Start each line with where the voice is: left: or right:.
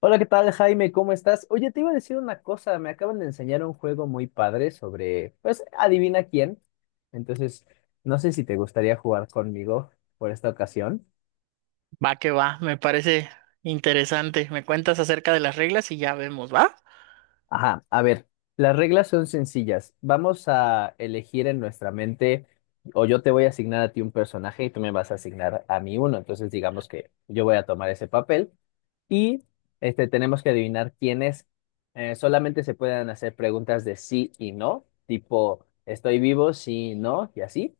left: Hola, ¿qué tal, Jaime? ¿Cómo estás? Oye, te iba a decir una cosa, me acaban de enseñar un juego muy padre sobre, pues, adivina quién. Entonces, no sé si te gustaría jugar conmigo por esta ocasión.
right: Va que va, me parece interesante. Me cuentas acerca de las reglas y ya vemos, ¿va?
left: Ajá, a ver, las reglas son sencillas. Vamos a elegir en nuestra mente, o yo te voy a asignar a ti un personaje y tú me vas a asignar a mí uno. Entonces, digamos que yo voy a tomar ese papel y tenemos que adivinar quiénes. Solamente se pueden hacer preguntas de sí y no, tipo, estoy vivo, sí, no, y así.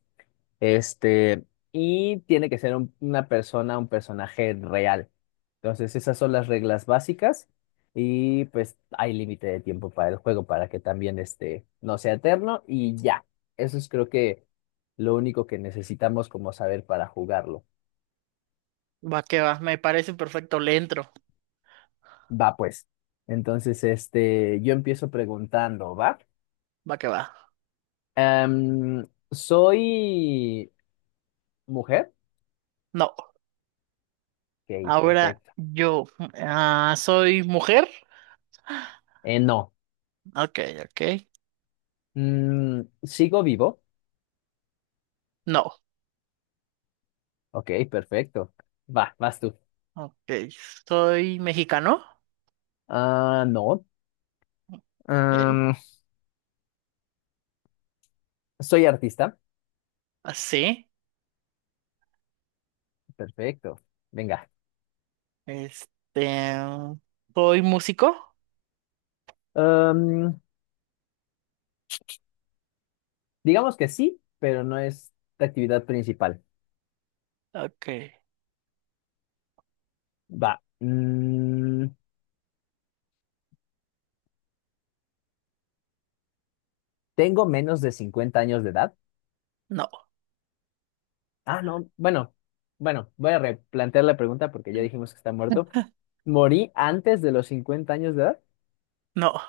left: Este, y tiene que ser una persona, un personaje real. Entonces, esas son las reglas básicas. Y pues hay límite de tiempo para el juego para que también no sea eterno. Y ya, eso es creo que lo único que necesitamos como saber para jugarlo.
right: Va que va, me parece perfecto, le entro.
left: Va pues. Entonces, yo empiezo preguntando, ¿va?
right: Va que va.
left: ¿Soy mujer?
right: No,
left: Ok,
right: ahora
left: perfecto.
right: yo soy mujer.
left: No.
right: Ok, ok.
left: ¿Sigo vivo?
right: No,
left: Ok, perfecto. Va, vas tú.
right: ok. Soy mexicano.
left: Ah, no.
right: Ok.
left: Em, ¿Soy artista?
right: Así.
left: Perfecto. Venga.
right: Este. Soy músico.
left: Em, digamos que sí, pero no es la actividad principal.
right: Ok.
left: Va. ¿Tengo menos de 50 años de edad?
right: No,
left: Ah, no, bueno, bueno, voy a replantear la pregunta porque ya dijimos que está muerto. ¿Morí antes de los 50 años de edad?
right: no.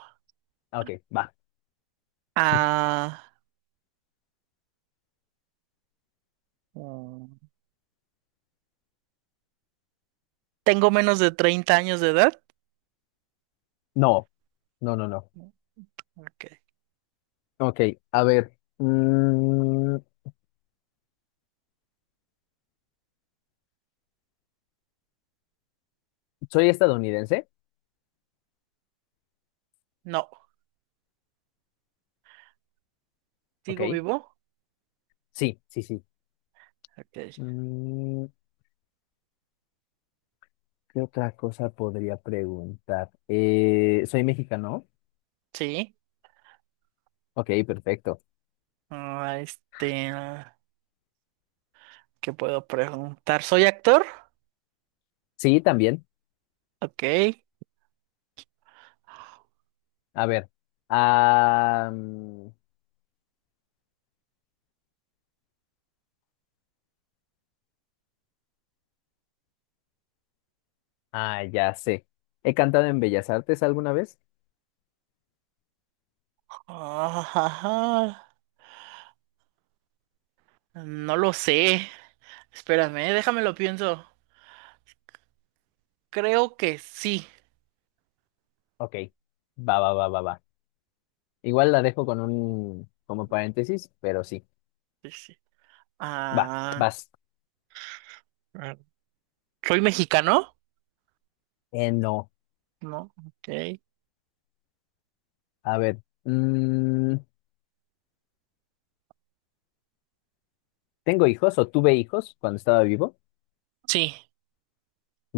left: Ah, ok, va.
right: Ah, mm, Tengo menos de 30 años de edad.
left: No, no, no, no.
right: Ok.
left: Ok, a ver. mm, ¿Soy estadounidense?
right: No.
left: Ok,
right: ¿Sigo vivo?
left: sí, sí, sí.
right: Ok.
left: Mm, ¿Qué otra cosa podría preguntar? ¿Soy mexicano?
right: Sí.
left: Ok, perfecto.
right: Ah, este, ah, ¿Qué puedo preguntar? ¿Soy actor?
left: Sí, también.
right: Ok.
left: A ver. Ah, mm, ya sé. ¿He cantado en Bellas Artes alguna vez?
right: Ah, ajá. No lo sé. Espérame, déjamelo pienso. Creo que sí.
left: Ok, va, va, va, va, va. Igual la dejo con un como paréntesis, pero sí.
right: Sí, sí.
left: Va,
right: Ah,
left: vas.
right: ah, ¿Soy mexicano?
left: No.
right: No, ok.
left: A ver. ¿Tengo hijos o tuve hijos cuando estaba vivo?
right: Sí.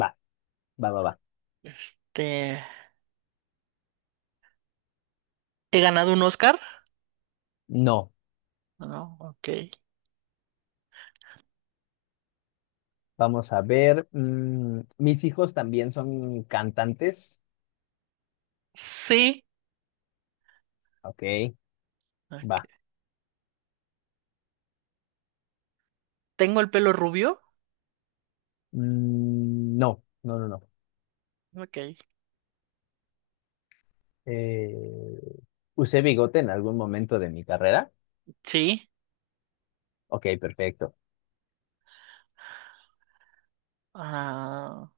left: Va, va, va, va.
right: Este, ¿He ganado un Oscar?
left: No.
right: No, ok.
left: Vamos a ver. ¿Mis hijos también son cantantes?
right: Sí.
left: Ok, va.
right: Ok. ¿Tengo el pelo rubio?
left: Mm, no, no, no, no.
right: Ok.
left: Eh, ¿Usé bigote en algún momento de mi carrera?
right: Sí.
left: Ok, perfecto.
right: Ah,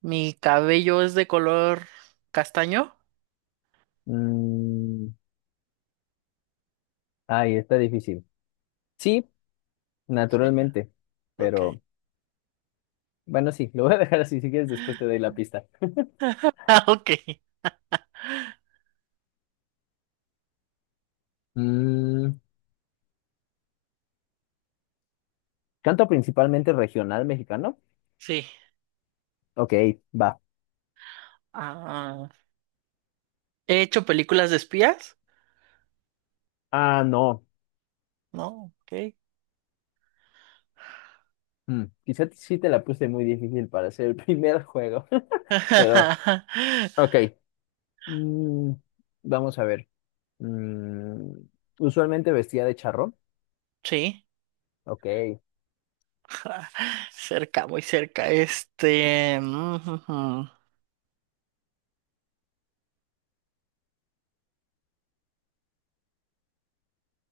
right: ¿mi cabello es de color castaño?
left: Mm, ay, está difícil. Sí,
right: Sí,
left: naturalmente,
right: ok.
left: pero bueno, sí, lo voy a dejar así, si quieres después te doy la pista.
right: Ah, ok.
left: Mm, ¿Canta principalmente regional mexicano?
right: Sí.
left: Ok, va.
right: Ah, he hecho películas de espías.
left: Ah, no.
right: No, ok.
left: Mm, quizá sí te la puse muy difícil para hacer el primer juego, pero ok. Mm, vamos a ver. Mm, usualmente vestía de charro.
right: Sí,
left: Ok.
right: cerca, muy cerca.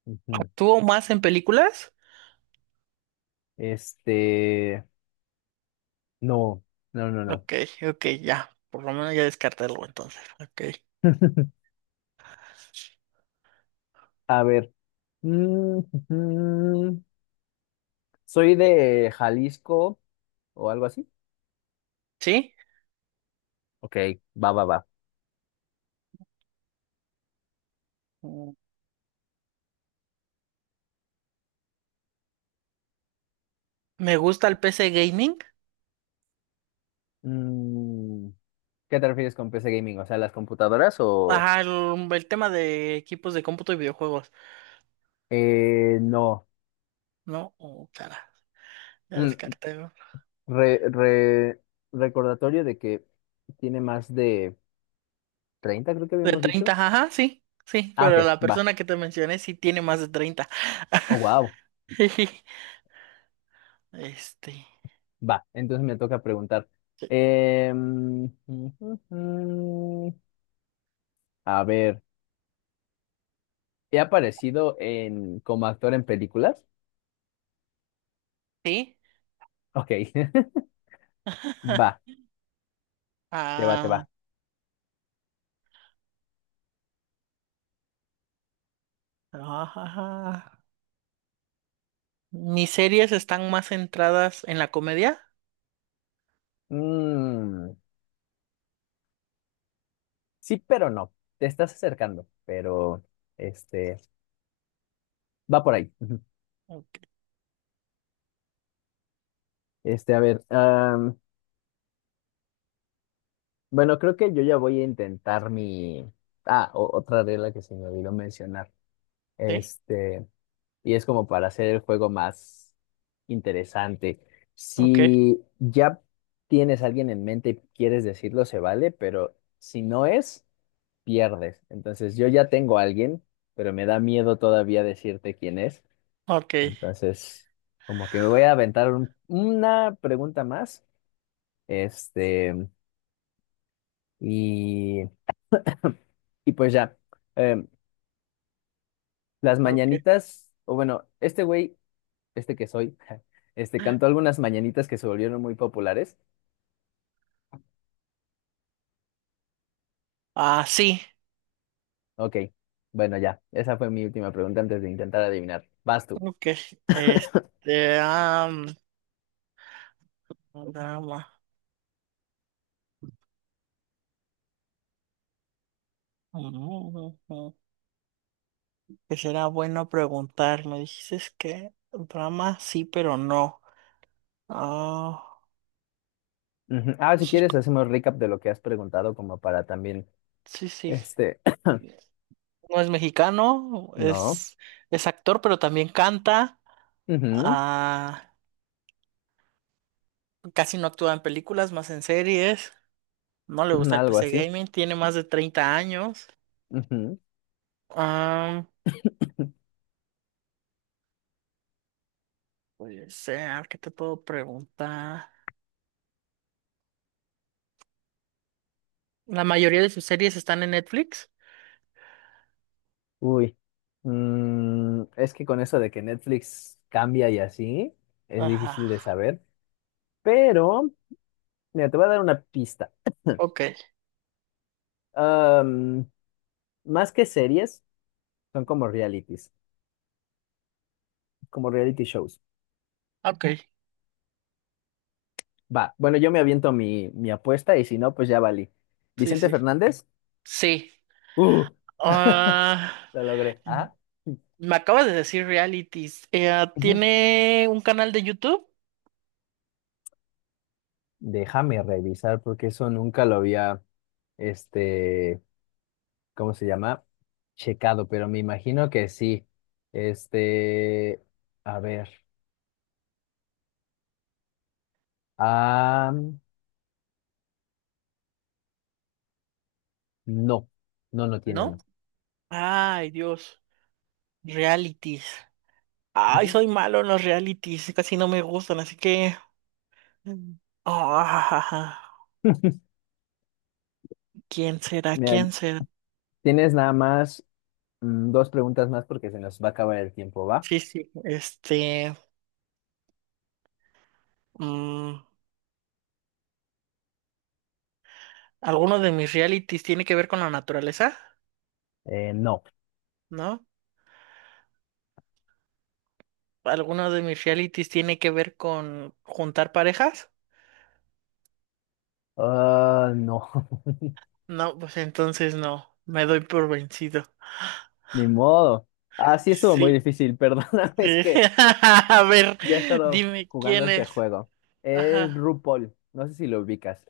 left: Ujú.
right: ¿actúo más en películas?
left: Este, no, no, no, no.
right: Ok, ok, ya. Por lo menos ya descartarlo entonces. Ok.
left: A ver. Mm, Soy de Jalisco o algo así.
right: ¿Sí?
left: Ok, va, va, va.
right: Mm, me gusta el PC gaming.
left: Mm, ¿Qué te refieres con PC gaming? O sea, las computadoras o
right: Ajá, el tema de equipos de cómputo y videojuegos.
left: no.
right: No, oh, cara, ya
left: Mm,
right: descarté, ¿no?
left: re- re- recordatorio de que tiene más de 30, creo que
right: De
left: habíamos dicho.
right: 30 ajá, sí, sí,
left: Ah,
right: pero
left: ok,
right: la
left: va.
right: persona que te mencioné sí tiene más de 30.
left: Oh, wow,
right: Este,
left: va. Entonces me toca preguntar. Em, ujú, ujú. A ver, ¿he aparecido en como actor en películas?
right: sí.
left: Ok, va, te va, te
right: Ah,
left: va.
right: ajá. ajá. Mis series están más centradas en la comedia.
left: Mm, sí, pero no. Te estás acercando, pero este va por ahí.
right: Ok,
left: A ver, bueno, creo que yo ya voy a intentar mi. Ah, otra regla que se me olvidó mencionar.
right: sí,
left: Este, y es como para hacer el juego más interesante.
right: ok,
left: Si ya tienes a alguien en mente y quieres decirlo, se vale, pero si no es, pierdes. Entonces, yo ya tengo a alguien, pero me da miedo todavía decirte quién es.
right: ok,
left: Entonces, como que me voy a aventar una pregunta más. Este, y, y pues ya, em, las
right: ok.
left: mañanitas, o bueno, este güey, este que soy, este cantó algunas mañanitas que se volvieron muy populares.
right: Ah, sí,
left: Ok, bueno, ya, esa fue mi última pregunta antes de intentar adivinar. Vas tú.
right: ok. Este, am, drama. Ujú. Que será bueno preguntar. Me dijiste que drama sí, pero no. Ah,
left: Ujú. Ah, si quieres, hacemos recap de lo que has preguntado, como para también,
right: sí, sí.
left: este,
right: No es mexicano,
left: no.
right: es actor, pero también canta.
left: Ujú.
right: Ah, casi no actúa en películas, más en series. No le
left: Ujú,
right: gusta el
left: algo
right: PC
left: así.
right: gaming, tiene más de 30 años. Ah, puede ser, ¿qué te puedo preguntar? La mayoría de sus series están en Netflix.
left: Uy, mm, es que con eso de que Netflix cambia y así, es
right: Ajá.
left: difícil de saber. Pero, mira, te voy a dar una pista.
right: Ok,
left: Am, más que series, son como realities, como reality shows.
right: ok.
left: Va, bueno, yo me aviento mi, mi apuesta y si no, pues ya valí.
right: Sí,
left: Vicente
right: sí.
left: Fernández,
right: Sí.
left: ¡uh!
right: Ah,
left: Lo logré. Ajá.
right: me acabas de decir realities.
left: Ujú.
right: ¿Tiene un canal de YouTube?
left: Déjame revisar porque eso nunca lo había, este, ¿cómo se llama? Checado, pero me imagino que sí. Este, a ver. Ah, no, no, no tiene
right: ¿No?
left: uno.
right: Ay, Dios. Realities. Ay,
left: Ujú.
right: soy malo en los realities, casi no me gustan, así que... Mm. Ah, ¿quién será?
left: Mira,
right: ¿Quién será?
left: tienes nada más 2 preguntas más porque se nos va a acabar el tiempo, ¿va?
right: Sí, sí, este... mm, ¿Alguno de mis realities tiene que ver con la naturaleza?
left: No.
right: ¿No? ¿Alguno de mis realities tiene que ver con juntar parejas?
left: Ah, no,
right: No, pues entonces no, me doy por vencido.
left: ni modo. Ah, sí, estuvo muy
right: Sí,
left: difícil, perdóname, es
right: sí.
left: que
right: A ver,
left: ya he estado
right: dime
left: jugando
right: quién
left: este
right: es.
left: juego. Es
right: Ajá.
left: RuPaul, no sé si lo ubicas.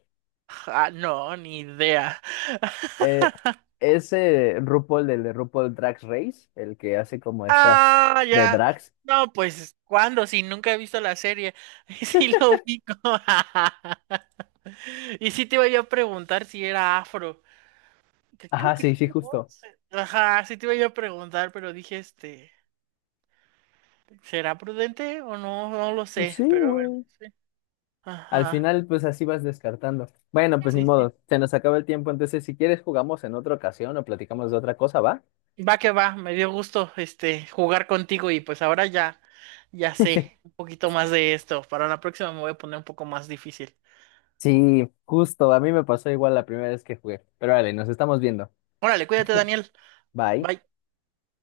right: Ah, no, ni idea.
left: Eh, ese RuPaul del de RuPaul Drag Race, el que hace como estas
right: Ah,
left: de
right: ya.
left: drags.
right: No, pues, ¿cuándo? Si nunca he visto la serie. Sí lo ubico. Y sí te iba yo a preguntar si era afro. Que creo
left: Ajá,
right: que
left: sí, sí,
right: sí, ¿no?
left: justo.
right: Ajá, sí te iba yo a preguntar, pero dije, ¿será prudente o no? No lo
left: Pues
right: sé,
left: sí,
right: pero bueno,
left: güey.
right: sí.
left: Al
right: Ajá,
left: final, pues así vas descartando. Bueno, pues ni
right: sí,
left: modo,
right: sí.
left: se nos acaba el tiempo, entonces si quieres jugamos en otra ocasión o platicamos de otra cosa, ¿va?
right: Va que va, me dio gusto, jugar contigo y pues ahora ya, ya sé un poquito más de esto. Para la próxima me voy a poner un poco más difícil.
left: Sí, justo, a mí me pasó igual la primera vez que jugué. Pero vale, nos estamos viendo.
right: Órale, cuídate, Daniel.
left: Bye.
right: Bye.